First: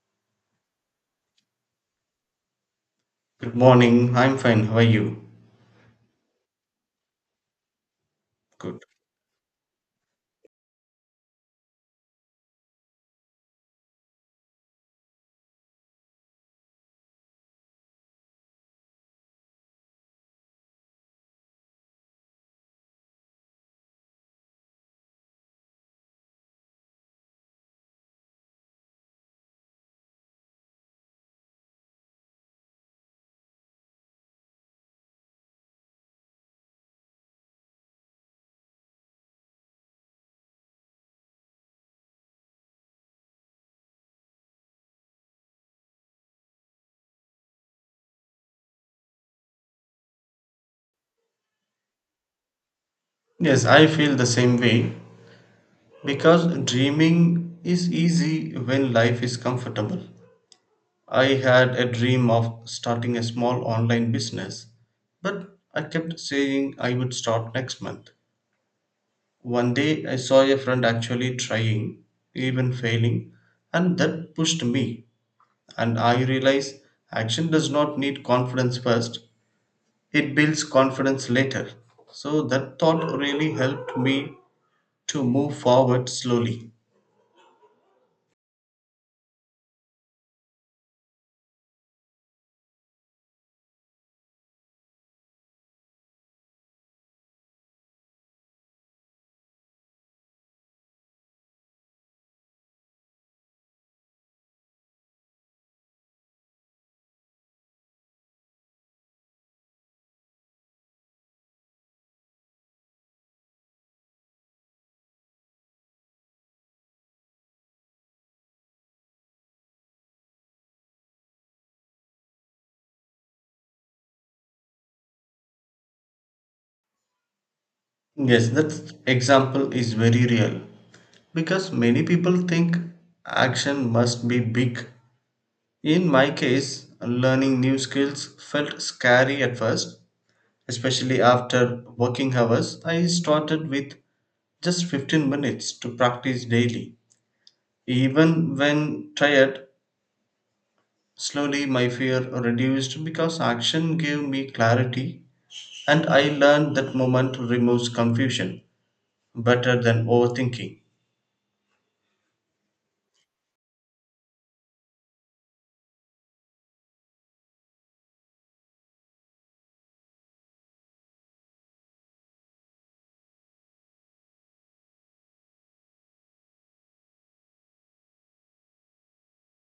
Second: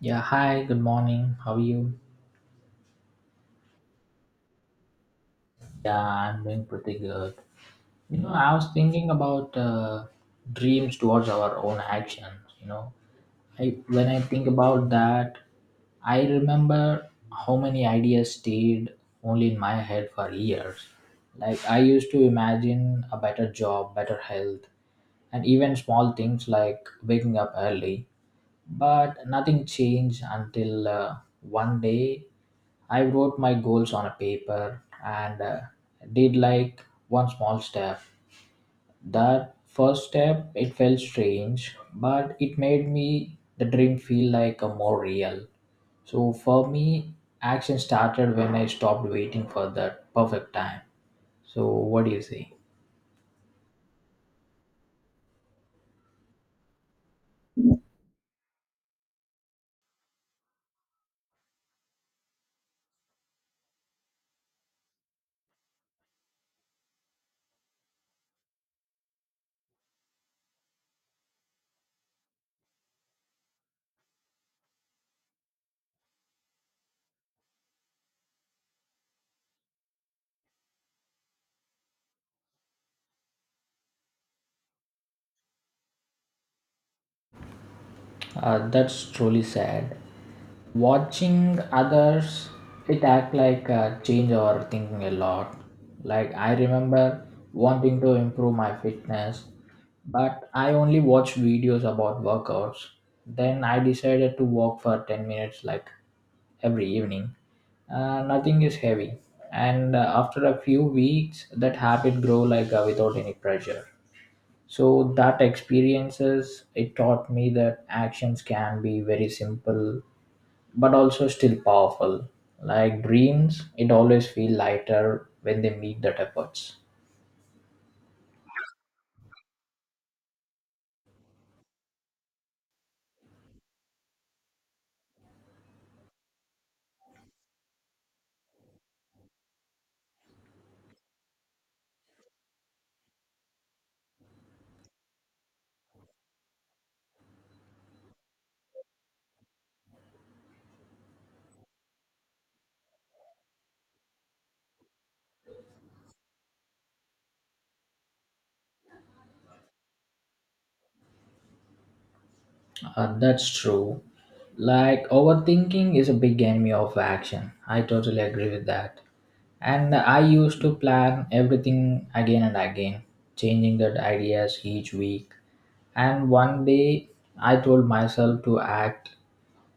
Yeah, hi, good morning. How are you? Good morning. I'm fine. How are you? Yeah, I'm doing pretty good. You know, I was Good. thinking about dreams towards our own actions. You know, when I think about that, I remember how many ideas stayed only in my head for years. Like, I used to imagine a better job, better health, and even small things like waking up early. But nothing changed until one day I wrote my goals on a paper and did like one small step. That first step, it felt strange, but it made me the dream feel like a more real. So for me, action started when I stopped waiting for that perfect time. So what do you say? Yes, I feel the same way because dreaming is easy when life is comfortable. I had a dream of starting a small online business, but I kept saying I would start next month. One day I saw a friend actually trying, even failing, and that pushed me. And I realized action does not need confidence first. It builds confidence later. So that thought really helped me to move forward slowly. That's truly sad. Watching others, it act like change our thinking a lot. Like I remember wanting to improve my fitness, but I only watched videos about workouts. Then I decided to walk for 10 minutes like every evening. Nothing is heavy. And after a few weeks, that habit grow like without any pressure. So that experiences it taught me that actions can be very simple but also still powerful. Like dreams, it always feel lighter when they meet that efforts. Yes, that example is very real because many people think action must be big. In my case, learning new skills felt scary at first, especially after working hours. I started with just 15 minutes to practice daily. Even when tired, slowly, my fear reduced because action gave me clarity, and I learned that moment removes confusion better than overthinking. That's true. Like, overthinking is a big enemy of action. I totally agree with that. And I used to plan everything again and again, changing that ideas each week. And one day I told myself to act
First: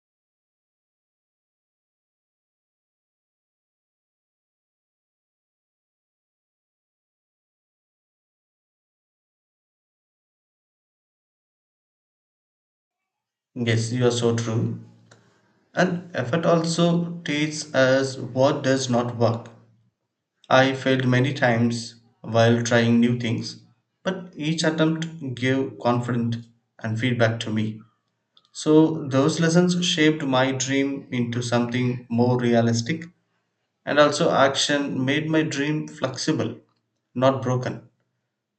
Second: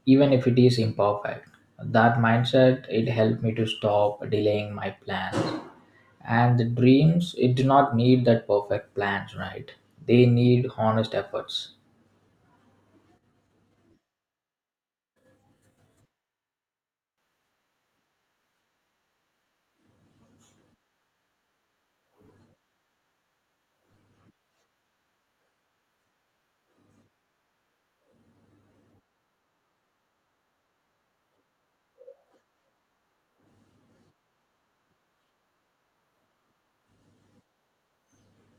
even if it is imperfect. That mindset it helped me to stop delaying my plans. And the dreams it do not need that perfect plans, right? They need honest efforts. Yes, you are so true. And effort also teaches us what does not work. I failed many times while trying new things, but each attempt gave confidence and feedback to me. So those lessons shaped my dream into something more realistic, and also action made my dream flexible, not broken.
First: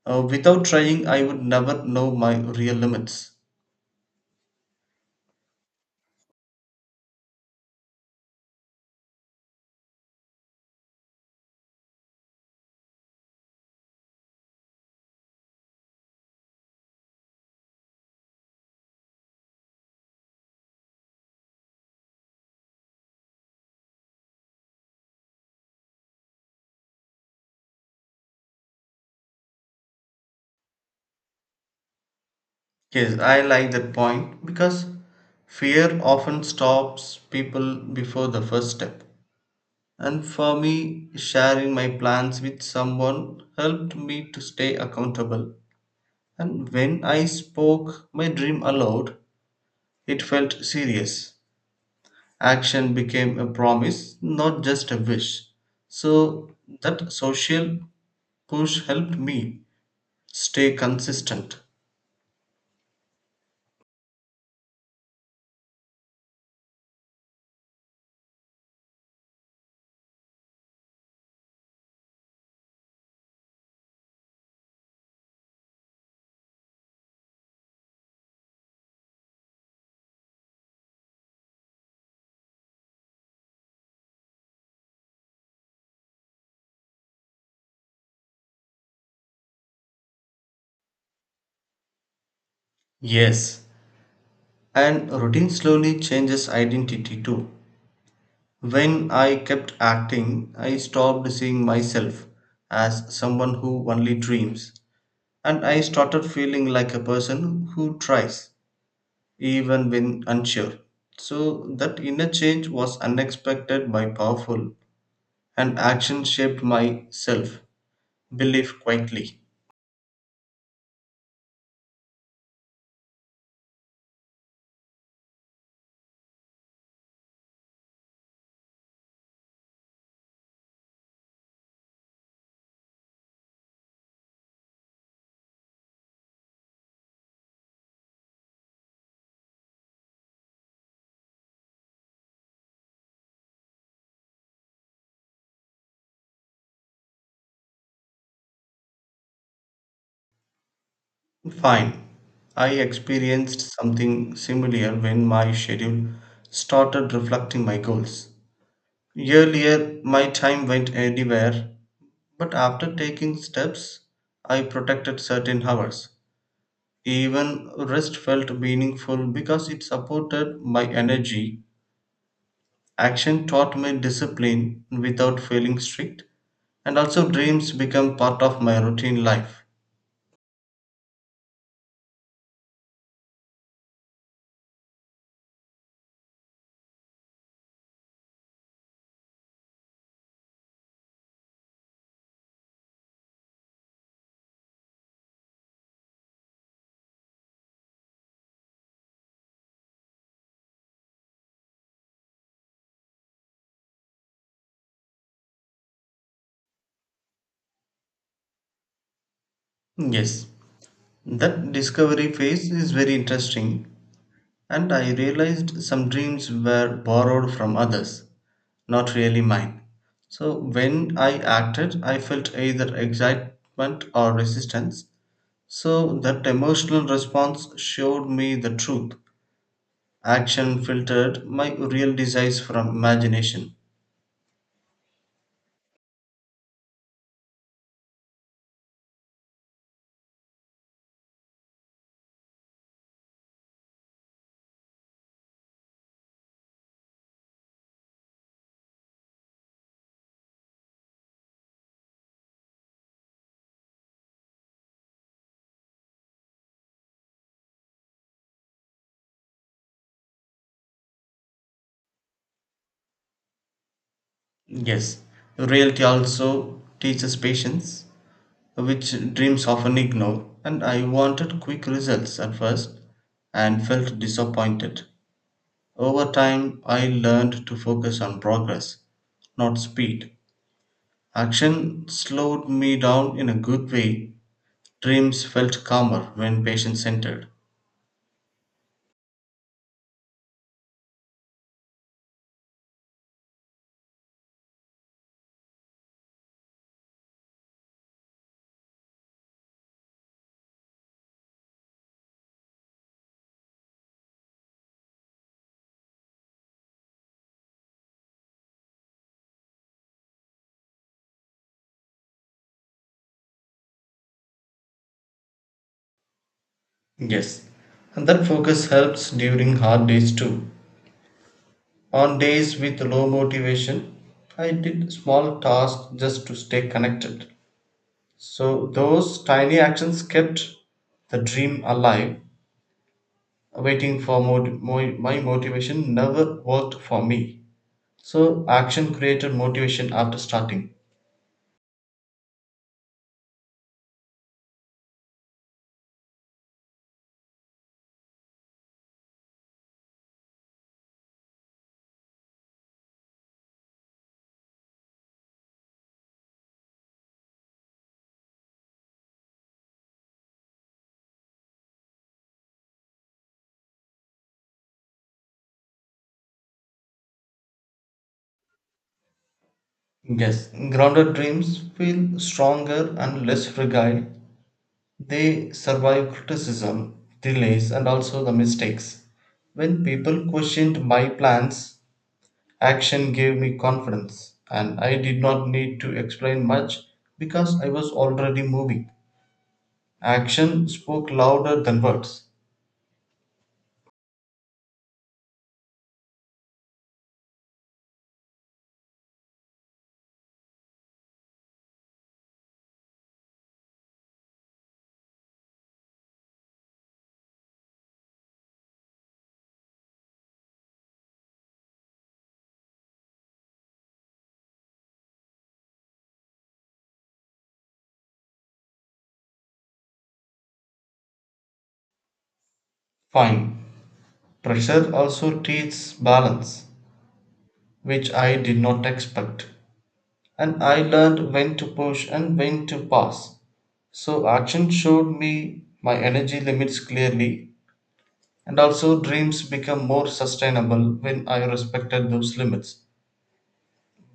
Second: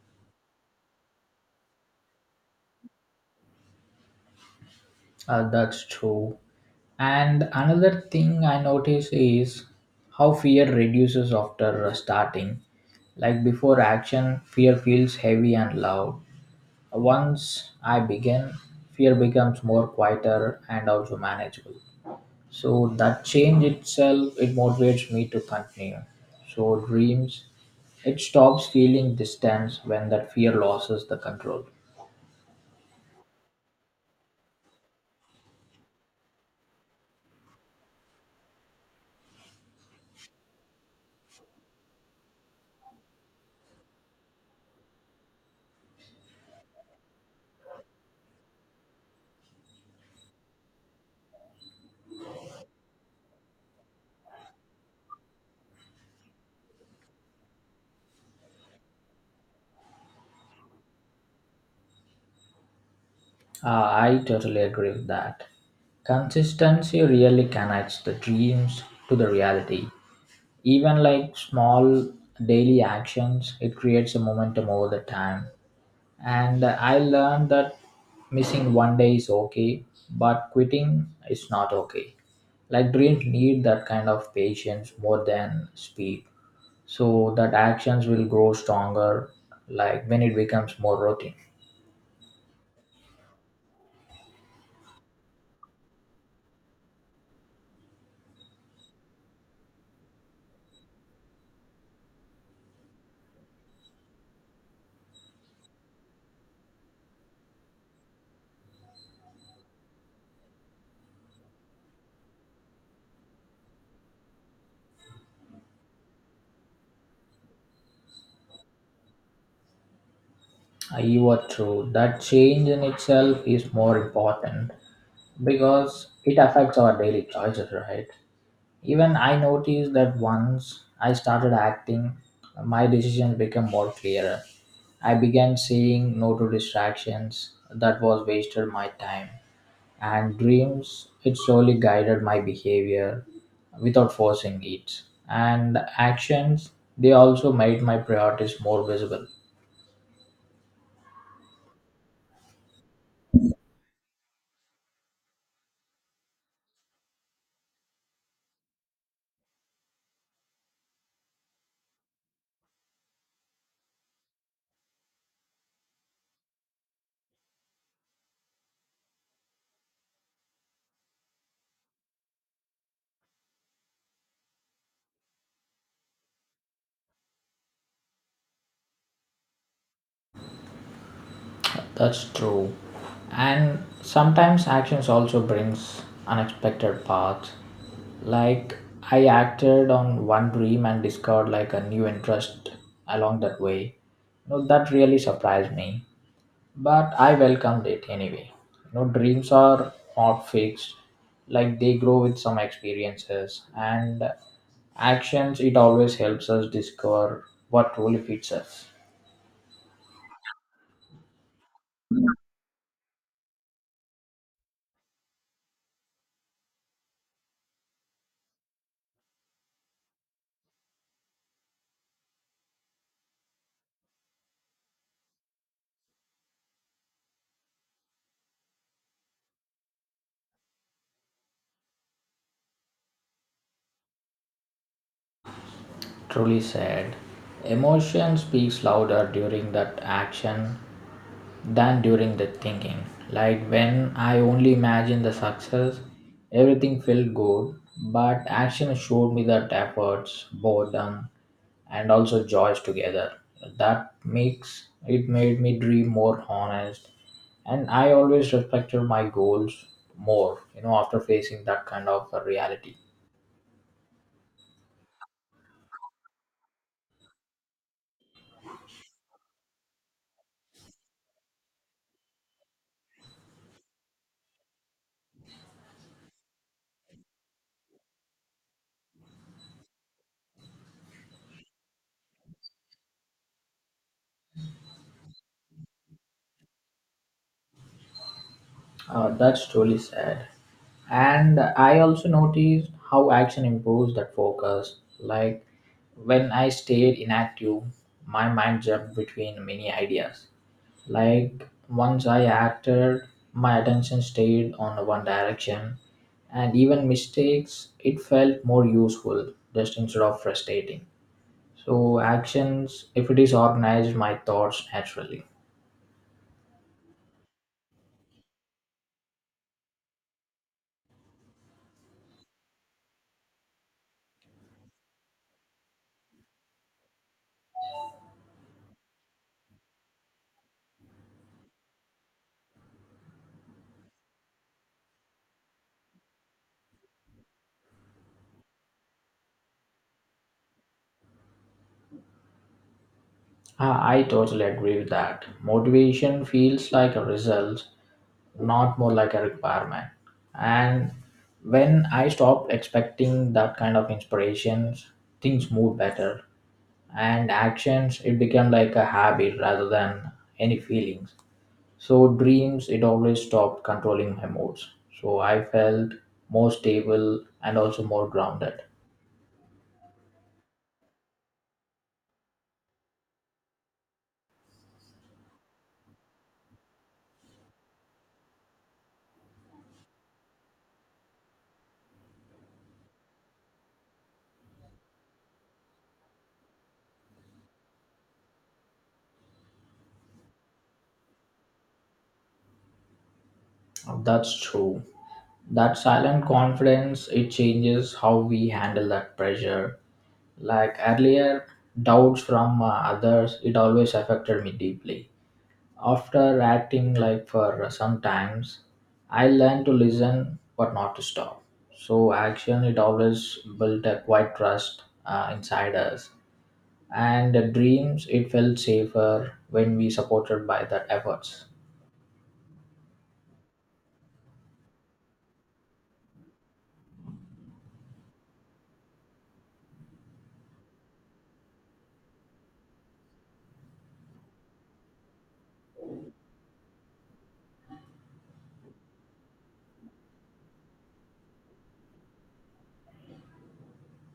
Without trying, I would never know my real limits. That's true. And another thing I notice is how fear reduces after starting. Like before action, fear feels heavy and loud. Once I begin, fear becomes more quieter and also manageable. So that change itself it motivates me to continue. So dreams, it stops feeling distance when that fear loses the control. Yes, I like that point because fear often stops people before the first step. And for me, sharing my plans with someone helped me to stay accountable. And when I spoke my dream aloud, it felt serious. Action became a promise, not just a wish. So that social push helped me stay consistent. I totally agree with that. Consistency really connects the dreams to the reality. Even like small daily actions, it creates a momentum over the time. And I learned that missing one day is okay, but quitting is not okay. Like dreams need that kind of patience more than speed, so that actions will grow stronger, like when it becomes more routine. Yes, and routine slowly changes identity too. When I kept acting, I stopped seeing myself as someone who only dreams, and I started feeling like a person who tries, even when unsure. So that inner change was unexpected but powerful, and action shaped my self belief quietly. You are true. That change in itself is more important because it affects our daily choices, right? Even I noticed that once I started acting, my decision became more clearer. I began saying no to distractions that was wasted my time and dreams. It slowly guided my behavior without forcing it. And actions, they also made my priorities more visible. Fine. I experienced something similar when my schedule started reflecting my goals. Earlier, my time went anywhere, but after taking steps, I protected certain hours. Even rest felt meaningful because it supported my energy. Action taught me discipline without feeling strict, and also dreams become part of my routine life. That's true. And sometimes actions also brings unexpected paths. Like I acted on one dream and discovered like a new interest along that way. No, that really surprised me. But I welcomed it anyway. You know, dreams are not fixed. Like they grow with some experiences and actions it always helps us discover what truly fits us. Yes, that discovery phase is very interesting, and I realized some dreams were borrowed from others, not really mine. So when I acted, I felt either excitement or resistance. So that emotional response showed me the truth. Action filtered my real desires from imagination. Truly said. Emotion speaks louder during that action than during the thinking. Like when I only imagined the success, everything felt good, but action showed me that efforts, boredom, and also joys together. That makes it made me dream more honest, and I always respected my goals more. You know, after facing that kind of a reality. Yes, reality also teaches patience, which dreams often ignore, and I wanted quick results at first and felt disappointed. Over time, I learned to focus on progress, not speed. Action slowed me down in a good way. Dreams felt calmer when patient centered. That's truly sad. And I also noticed how action improves that focus. Like when I stayed inactive, my mind jumped between many ideas. Like once I acted, my attention stayed on one direction, and even mistakes, it felt more useful just instead of frustrating. So, actions, if it is organized, my thoughts naturally. Yes, and that focus helps during hard days too. On days with low motivation, I did small tasks just to stay connected. So those tiny actions kept the dream alive. Waiting for my motivation never worked for me. So action created motivation after starting. I totally agree with that. Motivation feels like a result, not more like a requirement. And when I stopped expecting that kind of inspirations, things move better. And actions, it became like a habit rather than any feelings. So dreams, it always stopped controlling my moods. So I felt more stable and also more grounded. Yes, grounded dreams feel stronger and less fragile. They survive criticism, delays, and also the mistakes. When people questioned my plans, action gave me confidence, and I did not need to explain much because I was already moving. Action spoke louder than words. That's true. That silent confidence, it changes how we handle that pressure. Like earlier, doubts from others, it always affected me deeply. After acting, like for sometimes, I learned to listen but not to stop. So action, it always built a quiet trust inside us. And the dreams, it felt safer when we supported by that efforts. Fine. Pressure also teaches balance, which I did not expect, and I learned when to push and when to pass. So action showed me my energy limits clearly, and also dreams become more sustainable when I respected those limits.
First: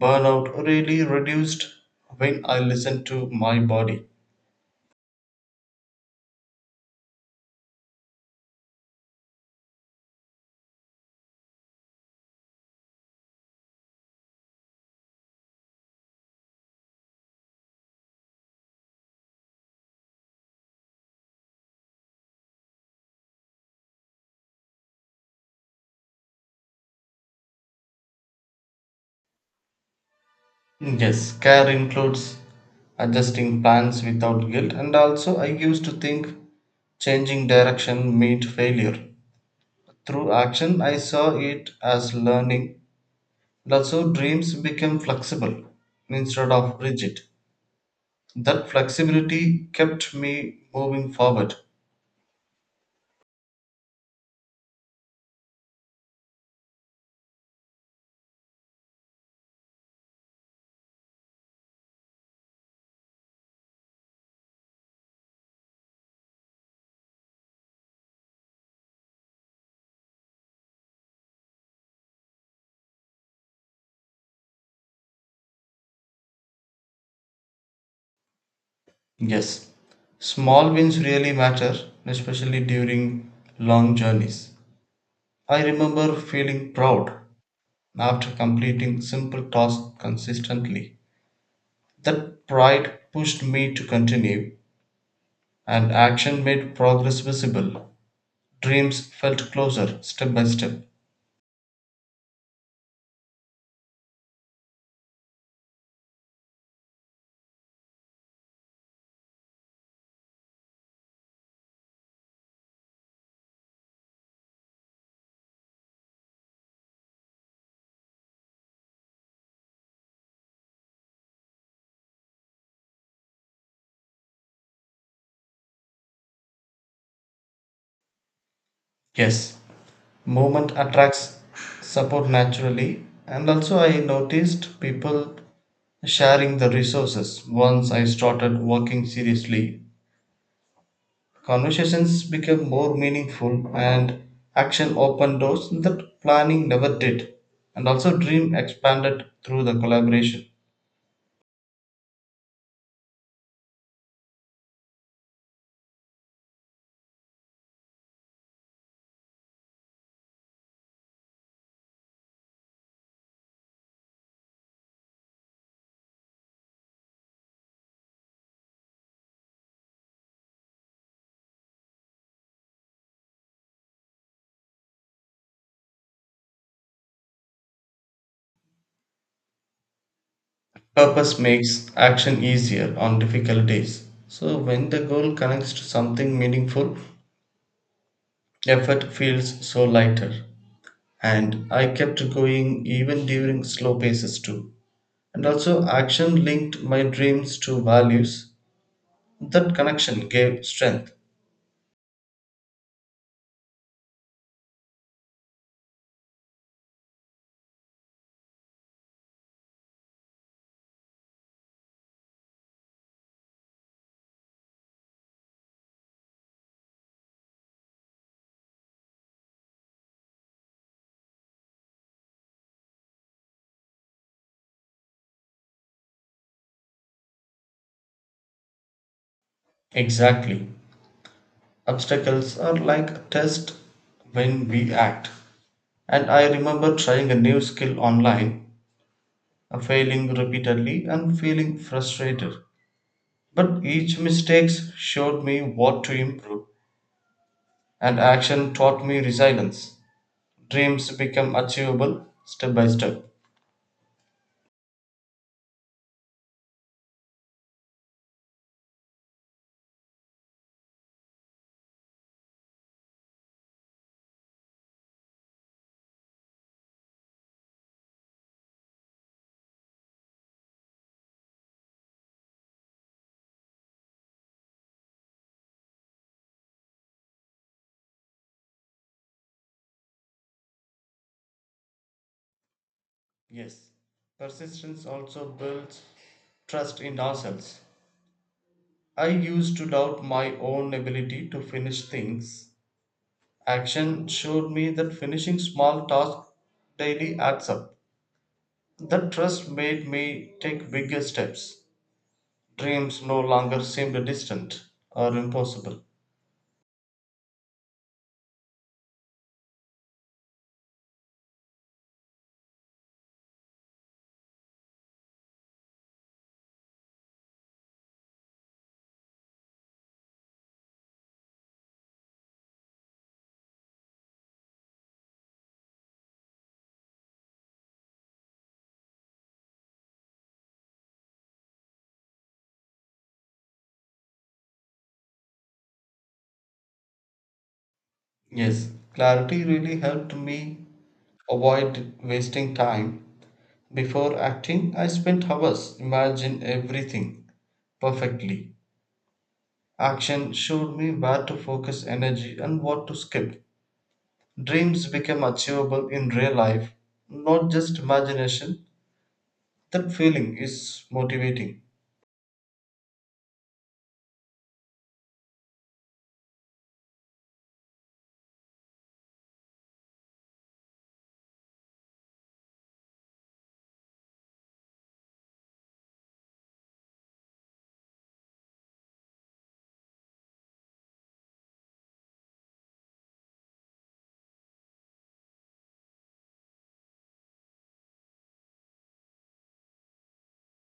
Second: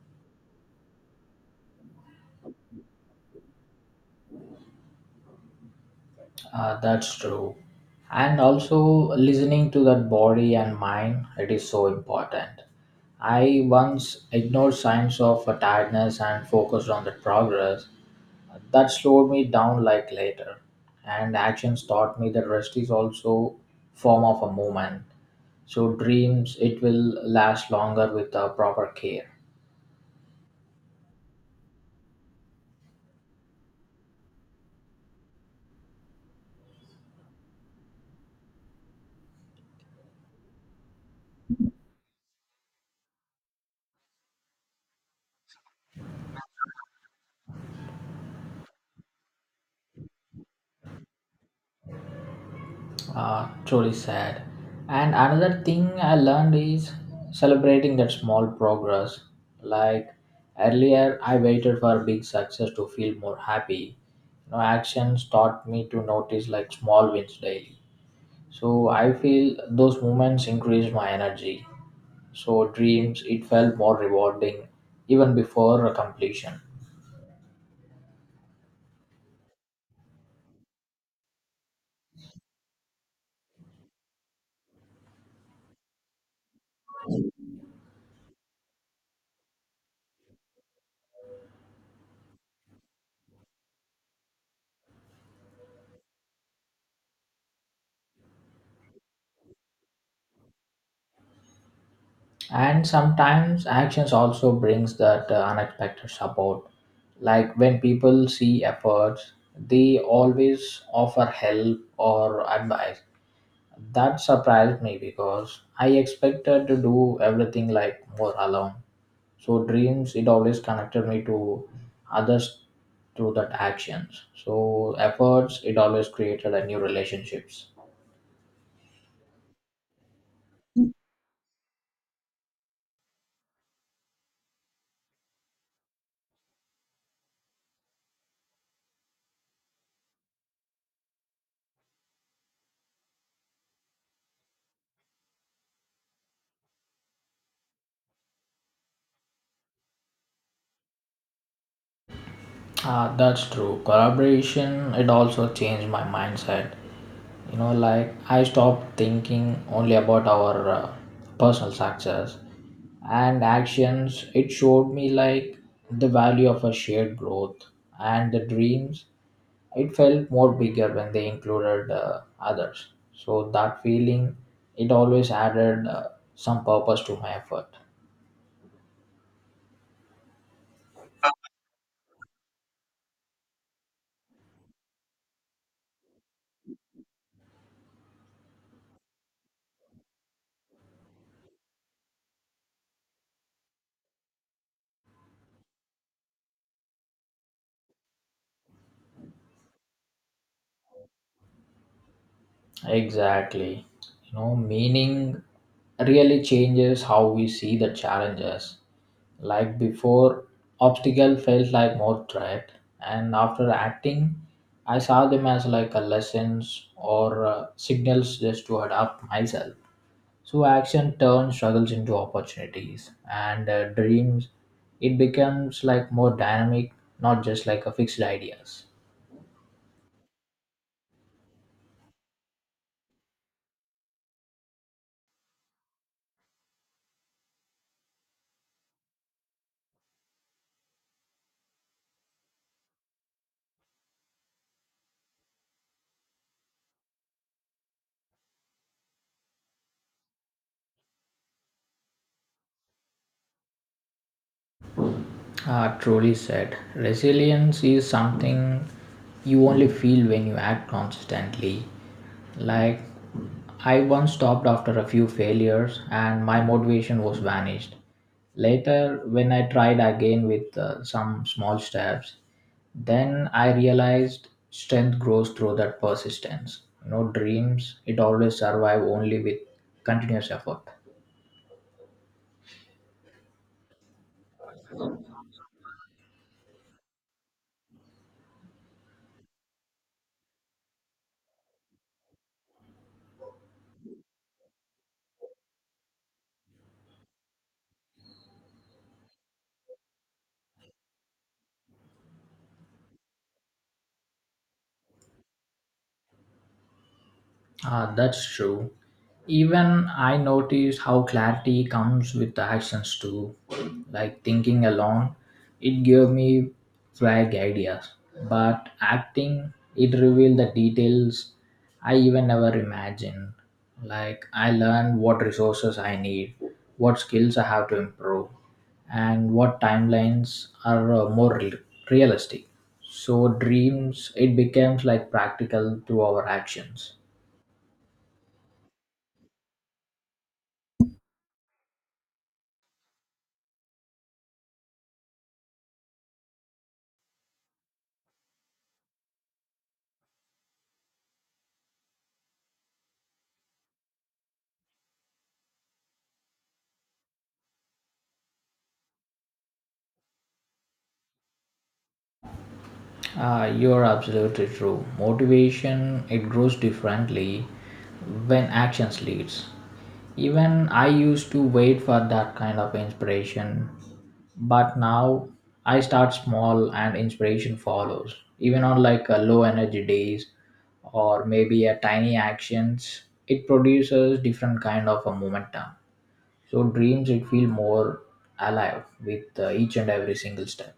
Burnout really reduced when I listened to my body. That's true. And also listening to that body and mind, it is so important. I once ignored signs of a tiredness and focused on the progress. That slowed me down like later. And actions taught me that rest is also form of a movement. So dreams, it will last longer with the proper care. Yes, care includes adjusting plans without guilt, and also I used to think changing direction meant failure. Through action, I saw it as learning, and also dreams became flexible instead of rigid. That flexibility kept me moving forward. Truly sad. And another thing I learned is celebrating that small progress. Like earlier, I waited for big success to feel more happy. You know, actions taught me to notice like small wins daily. So I feel those moments increased my energy. So dreams, it felt more rewarding even before completion. Yes, small wins really matter, especially during long journeys. I remember feeling proud after completing simple tasks consistently. That pride pushed me to continue, and action made progress visible. Dreams felt closer, step by step. And sometimes actions also brings that unexpected support. Like when people see efforts, they always offer help or advice. That surprised me because I expected to do everything like more alone. So dreams, it always connected me to others through that actions. So efforts, it always created a new relationships. Yes, movement attracts support naturally, and also I noticed people sharing the resources. Once I started working seriously, conversations became more meaningful, and action opened doors that planning never did. And also, dream expanded through the collaboration. Ah, that's true. Collaboration, it also changed my mindset. You know, like I stopped thinking only about our personal success and actions. It showed me like the value of a shared growth and the dreams. It felt more bigger when they included others. So that feeling, it always added some purpose to my effort. Purpose makes action easier on difficult days. So when the goal connects to something meaningful, effort feels so lighter. And I kept going even during slow paces too. And also, action linked my dreams to values. That connection gave strength. Exactly. You know, meaning really changes how we see the challenges. Like before, obstacle felt like more threat, and after acting, I saw them as like a lessons or signals just to adapt myself. So action turns struggles into opportunities, and dreams. It becomes like more dynamic, not just like a fixed ideas. Exactly. Obstacles are like tests when we act. And I remember trying a new skill online, failing repeatedly, and feeling frustrated. But each mistakes showed me what to improve, and action taught me resilience. Dreams become achievable step by step. Ah, truly said. Resilience is something you only feel when you act consistently. Like, I once stopped after a few failures and my motivation was vanished. Later, when I tried again with some small steps, then I realized strength grows through that persistence. No dreams, it always survive only with continuous effort. Yes, persistence also builds trust in ourselves. I used to doubt my own ability to finish things. Action showed me that finishing small tasks daily adds up. That trust made me take bigger steps. Dreams no longer seemed distant or impossible. Ah, that's true. Even I noticed how clarity comes with the actions too. Like thinking alone, it gave me vague ideas. But acting, it revealed the details I even never imagined. Like I learned what resources I need, what skills I have to improve, and what timelines are more realistic. So dreams, it becomes like practical to our actions. Yes, clarity really helped me avoid wasting time. Before acting, I spent hours imagine everything perfectly. Action showed me where to focus energy and what to skip. Dreams became achievable in real life, not just imagination. That feeling is motivating. You're absolutely true. Motivation it grows differently when actions leads. Even I used to wait for that kind of inspiration, but now I start small and inspiration follows. Even on like a low energy days or maybe a tiny actions, it produces different kind of a momentum. So dreams it feel more alive with each and every single step.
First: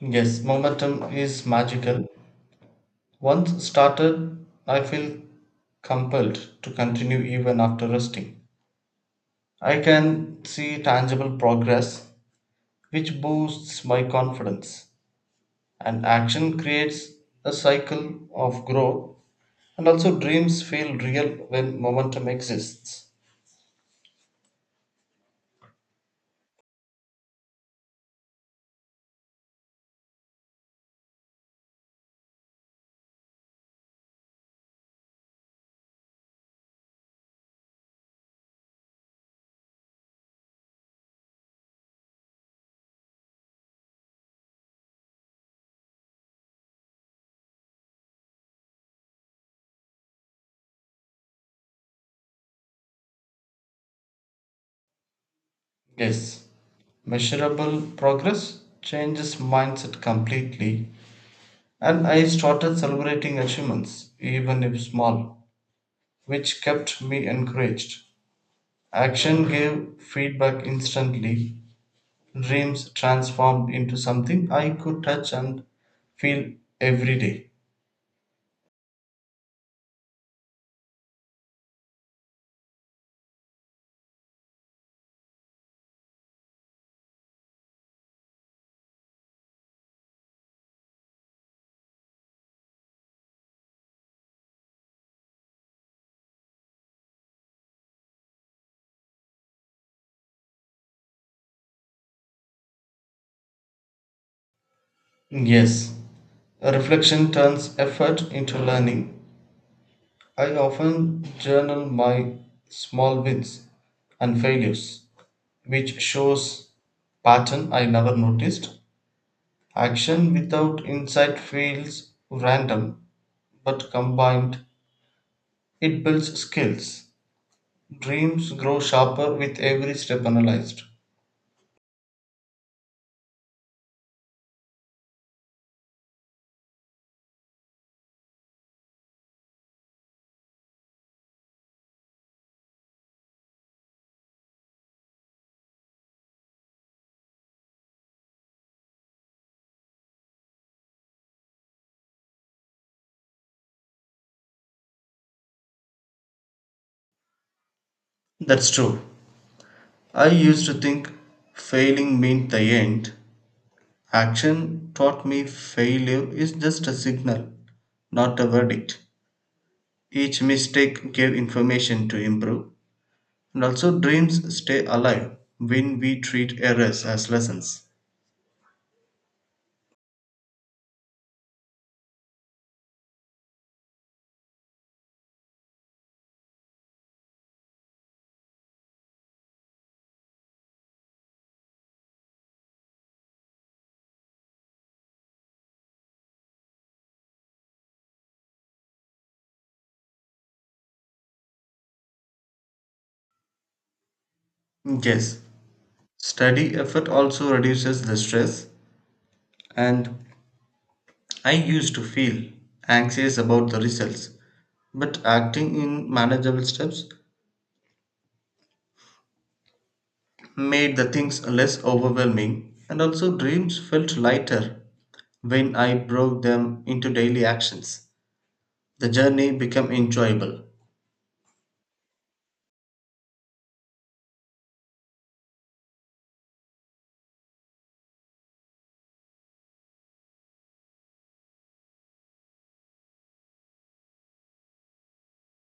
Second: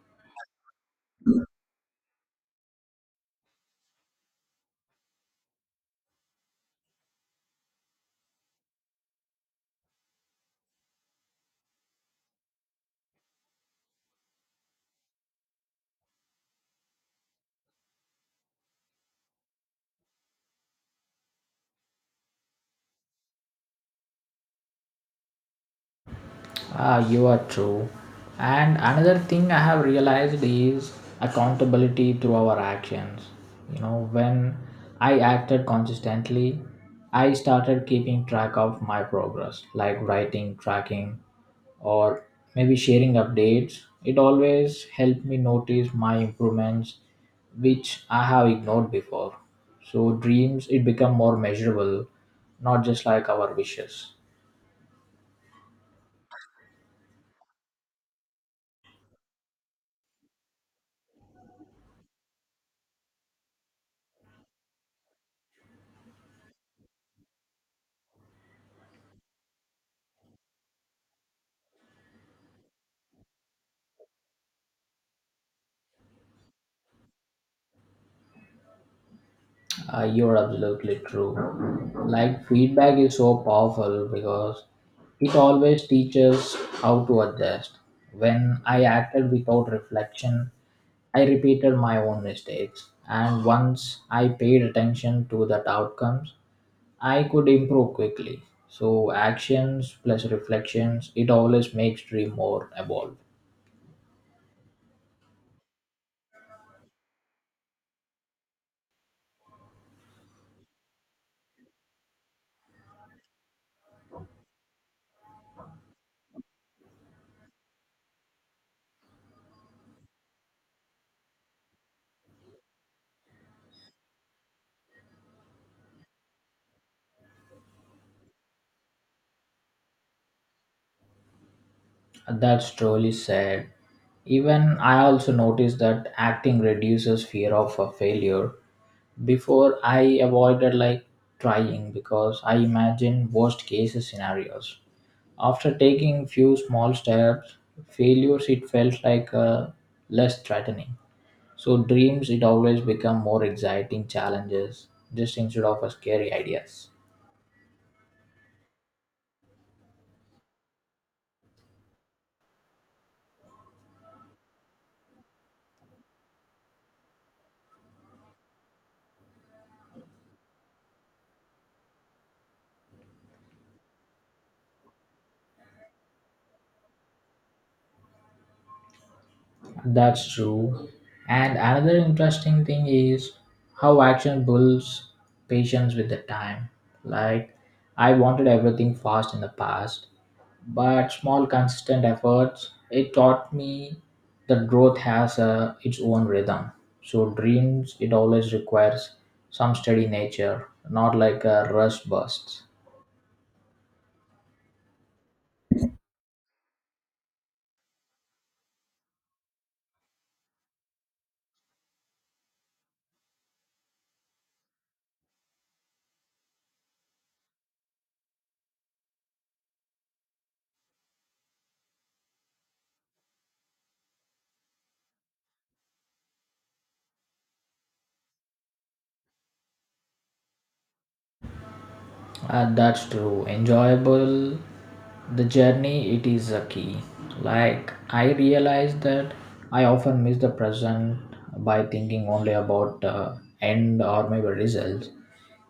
Yes, momentum is magical. Once started, I feel compelled to continue even after resting. I can see tangible progress, which boosts my confidence. And action creates a cycle of growth, and also dreams feel real when momentum exists. Ah, you are true. And another thing I have realized is accountability through our actions. You know, when I acted consistently, I started keeping track of my progress, like writing, tracking, or maybe sharing updates. It always helped me notice my improvements, which I have ignored before. So, dreams, it become more measurable, not just like our wishes. Yes, measurable progress changes mindset completely, and I started celebrating achievements, even if small, which kept me encouraged. Action gave feedback instantly. Dreams transformed into something I could touch and feel every day. You're absolutely true. Like feedback is so powerful because it always teaches how to adjust. When I acted without reflection, I repeated my own mistakes, and once I paid attention to that outcomes, I could improve quickly. So actions plus reflections, it always makes dream more evolved. Yes, a reflection turns effort into learning. I often journal my small wins and failures, which shows pattern I never noticed. Action without insight feels random, but combined, it builds skills. Dreams grow sharper with every step analyzed. That's truly said. Even I also noticed that acting reduces fear of a failure. Before I avoided like trying because I imagined worst case scenarios. After taking few small steps, failures it felt like less threatening. So dreams it always become more exciting challenges just instead of a scary ideas. That's true. I used to think failing meant the end. Action taught me failure is just a signal, not a verdict. Each mistake gave information to improve. And also, dreams stay alive when we treat errors as lessons. That's true. And another interesting thing is how action builds patience with the time. Like I wanted everything fast in the past, but small consistent efforts it taught me that growth has its own rhythm. So dreams, it always requires some steady nature, not like a rush bursts. Yes, study effort also reduces the stress, and I used to feel anxious about the results. But acting in manageable steps made the things less overwhelming, and also dreams felt lighter when I broke them into daily actions. The journey became enjoyable. That's true. Enjoyable, the journey, it is a key. Like, I realize that I often miss the present by thinking only about end or maybe results.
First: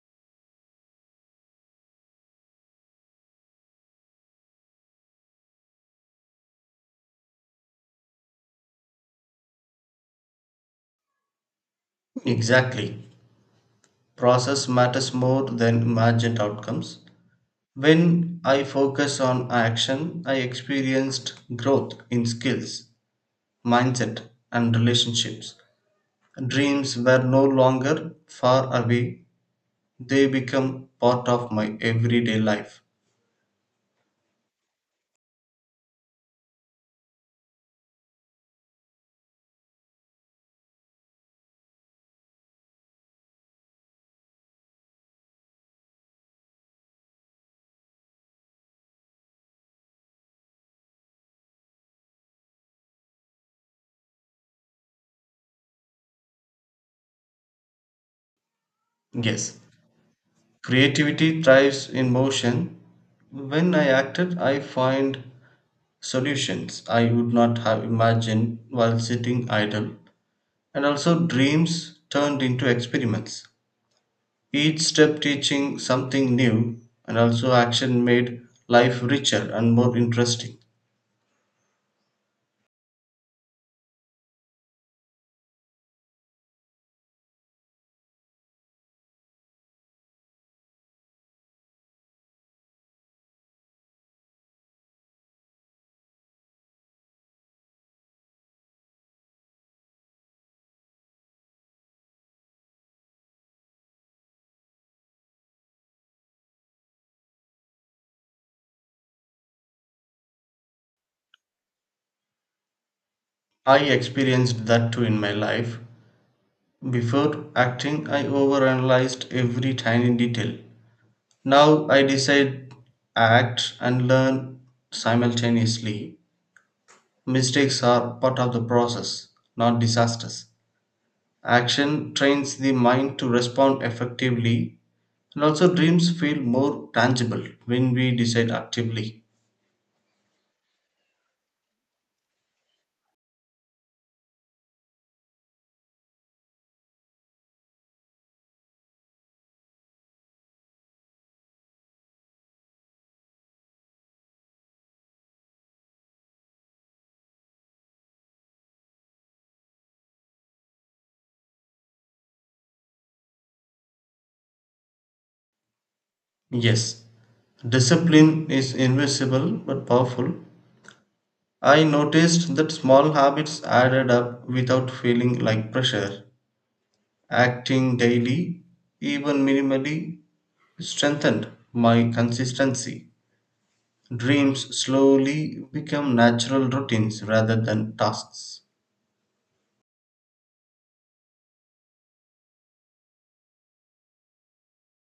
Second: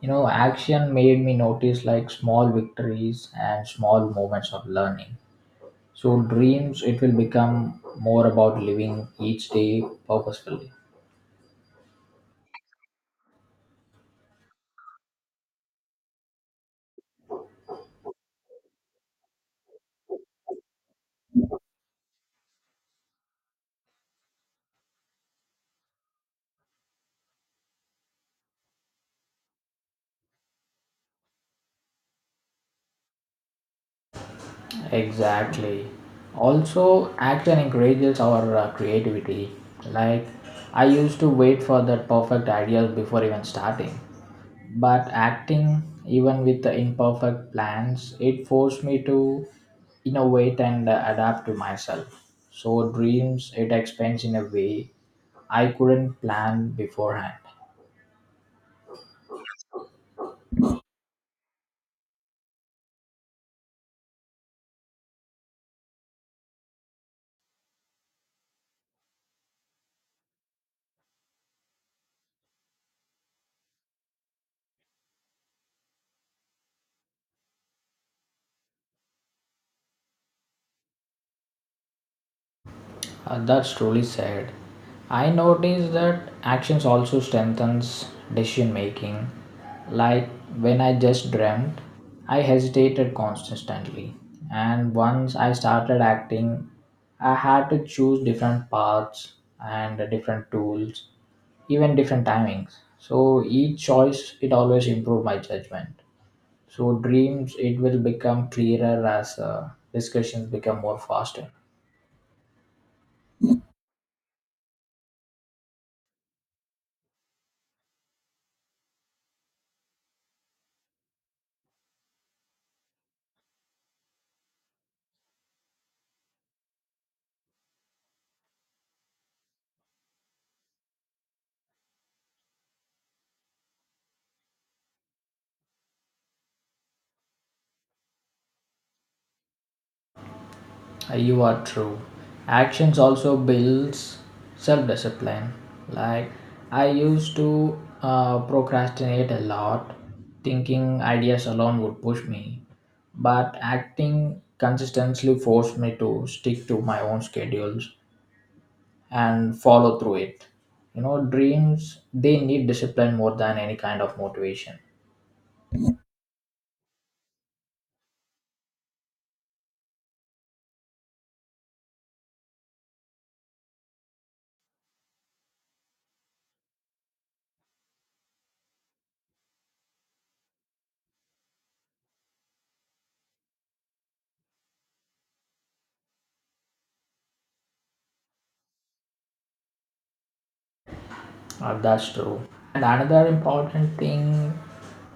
You know, action made me notice like small victories and small moments of learning. So, dreams, it will become more about living each day purposefully. Exactly. Process matters more than imagined outcomes. When I focus on action, I experienced growth in skills, mindset, and relationships. Dreams were no longer far away, they become part of my everyday life. Exactly. Also, action encourages our creativity. Like, I used to wait for that perfect ideas before even starting. But acting, even with the imperfect plans, it forced me to innovate and adapt to myself. So, dreams, it expands in a way I couldn't plan beforehand. Yes, creativity thrives in motion. When I acted, I find solutions I would not have imagined while sitting idle, and also dreams turned into experiments. Each step teaching something new, and also action made life richer and more interesting. That's truly sad. I noticed that actions also strengthens decision making. Like when I just dreamt, I hesitated constantly, and once I started acting, I had to choose different paths and different tools, even different timings. So each choice it always improved my judgment. So dreams it will become clearer as discussions become more faster. I experienced that too in my life. Before acting, I overanalyzed every tiny detail. Now I decide, act, and learn simultaneously. Mistakes are part of the process, not disasters. Action trains the mind to respond effectively, and also dreams feel more tangible when we decide actively. You are true. Actions also builds self-discipline. Like I used to procrastinate a lot, thinking ideas alone would push me, but acting consistently forced me to stick to my own schedules and follow through it. You know, dreams they need discipline more than any kind of motivation. Yes, discipline is invisible but powerful. I noticed that small habits added up without feeling like pressure. Acting daily, even minimally, strengthened my consistency. Dreams slowly become natural routines rather than tasks. That's true. And another important thing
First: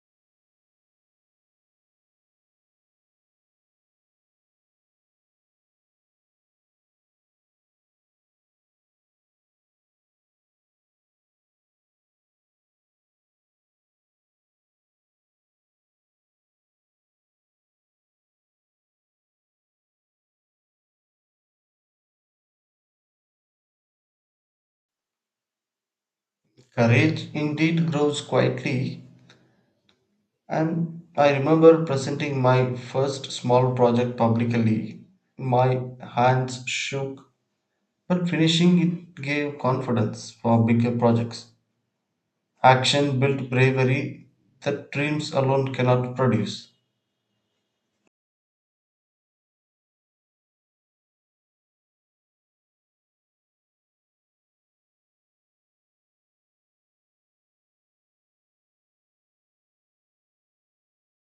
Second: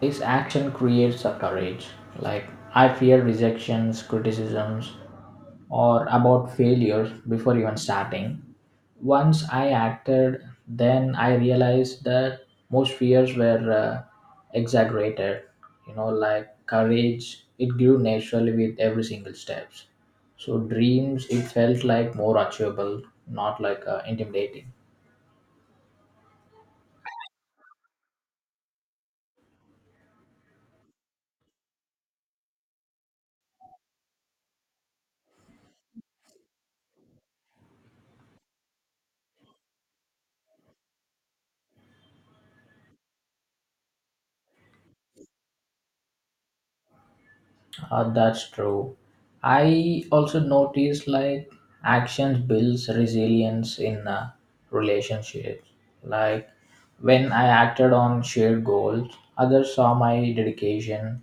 is action creates a courage. Like I fear rejections, criticisms, or about failures before even starting. Once I acted, then I realized that most fears were exaggerated. You know, like courage, it grew naturally with every single steps. So dreams, it felt like more achievable, not like intimidating. Courage indeed grows quietly, and I remember presenting my first small project publicly. My hands shook, but finishing it gave confidence for bigger projects. Action built bravery that dreams alone cannot produce. That's true. I also noticed like actions builds resilience in relationships. Like when I acted on shared goals, others saw my dedication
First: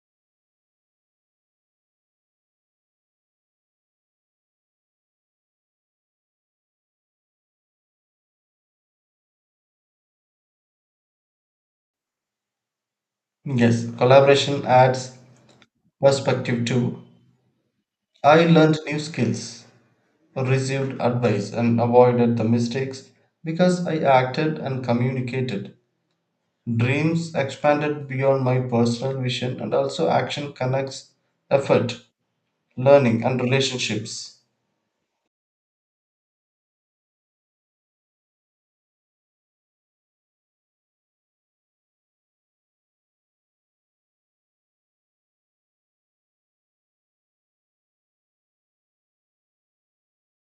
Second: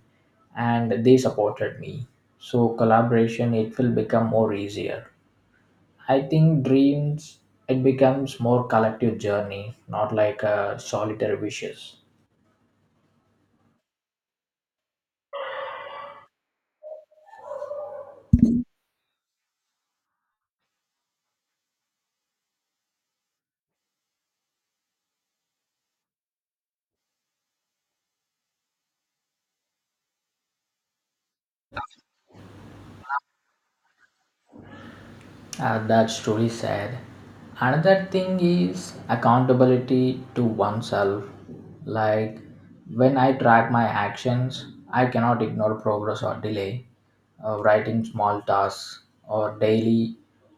and they supported me. So collaboration it will become more easier. I think dreams it becomes more collective journey, not like solitary wishes. Yes, collaboration adds perspective too. I learned new skills, received advice, and avoided the mistakes because I acted and communicated. Dreams expanded beyond my personal vision, and also action connects effort, learning, and relationships. That's truly sad. Another thing is accountability to oneself. Like when I track my actions, I cannot ignore progress or delay. Writing small tasks or daily,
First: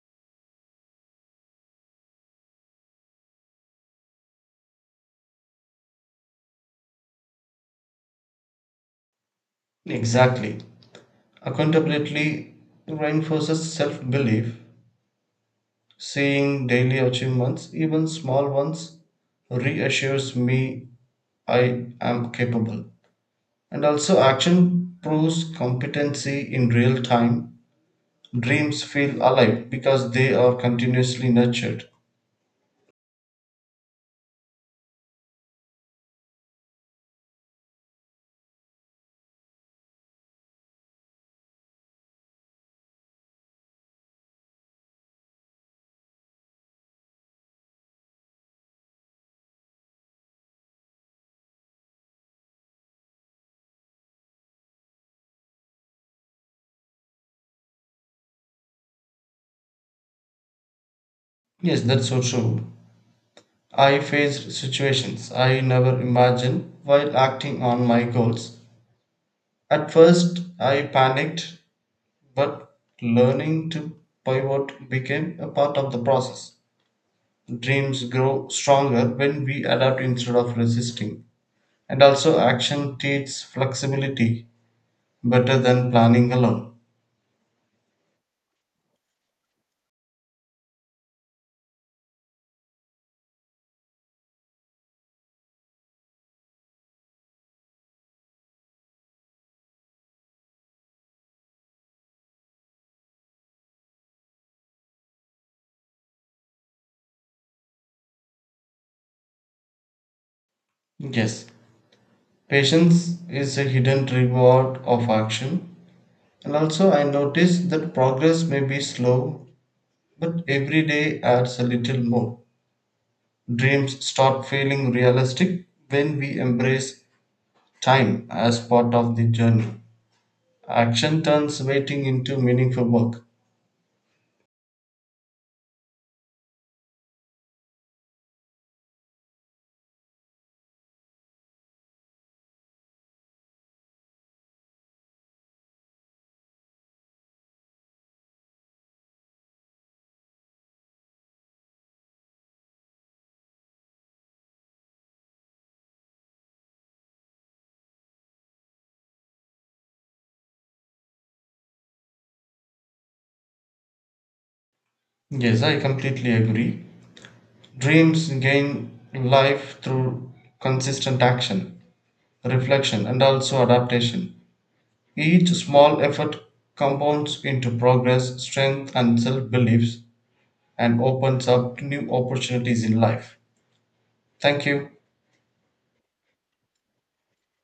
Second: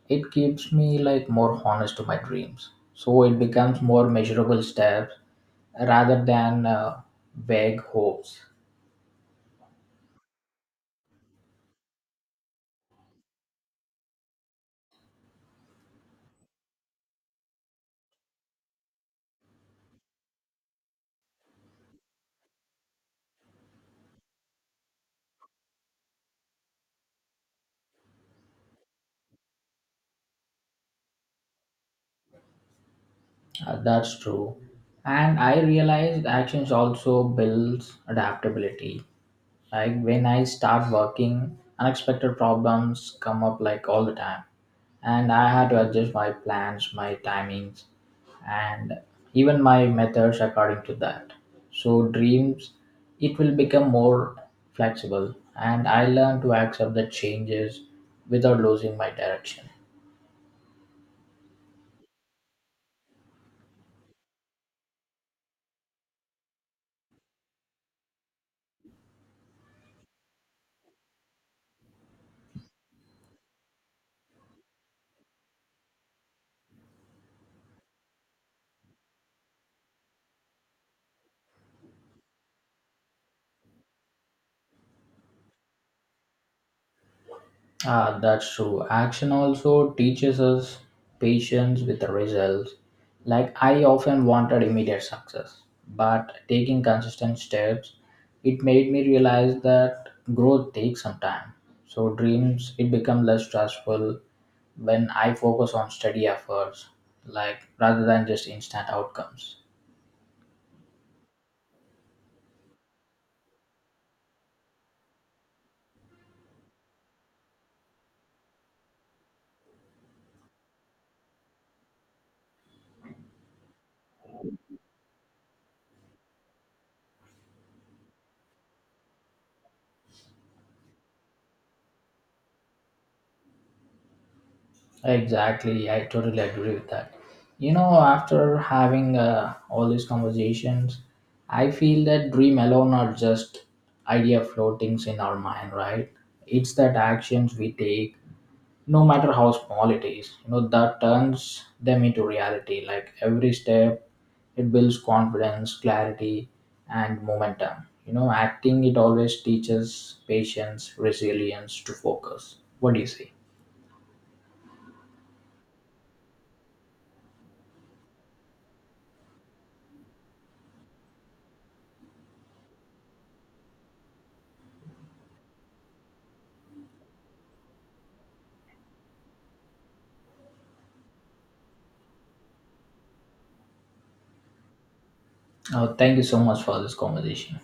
it keeps me like more honest to my dreams. So it becomes more measurable steps rather than vague hopes. Exactly. Accountability reinforces self belief. Seeing daily achievements, even small ones, reassures me I am capable. And also, action proves competency in real time. Dreams feel alive because they are continuously nurtured. That's true. And I realized actions also builds adaptability. Like when I start working, unexpected problems come up like all the time, and I had to adjust my plans, my timings, and even my methods according to that. So dreams, it will become more flexible, and I learn to accept the changes without losing my direction. Yes, that's so true. I faced situations I never imagined while acting on my goals. At first, I panicked, but learning to pivot became a part of the process. Dreams grow stronger when we adapt instead of resisting. And also, action teaches flexibility better than planning alone. Ah, that's true. Action also teaches us patience with the results. Like, I often wanted immediate success, but taking consistent steps, it made me realize that growth takes some time. So, dreams, it become less stressful when I focus on steady efforts, like rather than just instant outcomes. Yes, patience is a hidden reward of action. And also, I noticed that progress may be slow, but every day adds a little more. Dreams start feeling realistic when we embrace time as part of the journey. Action turns waiting into meaningful work. Exactly, I totally agree with that. You know, after having all these conversations, I feel that dream alone are just idea floatings in our mind, right? It's that actions we take, no matter how small it is, that turns them into reality. Like every step, it builds confidence, clarity, and momentum. You know, acting it always teaches patience, resilience to focus. What do you say? Yes, I completely agree. Dreams gain life through consistent action, reflection, and also adaptation. Each small effort compounds into progress, strength, and self beliefs and opens up new opportunities in life. Thank you. Oh, thank you so much for this conversation.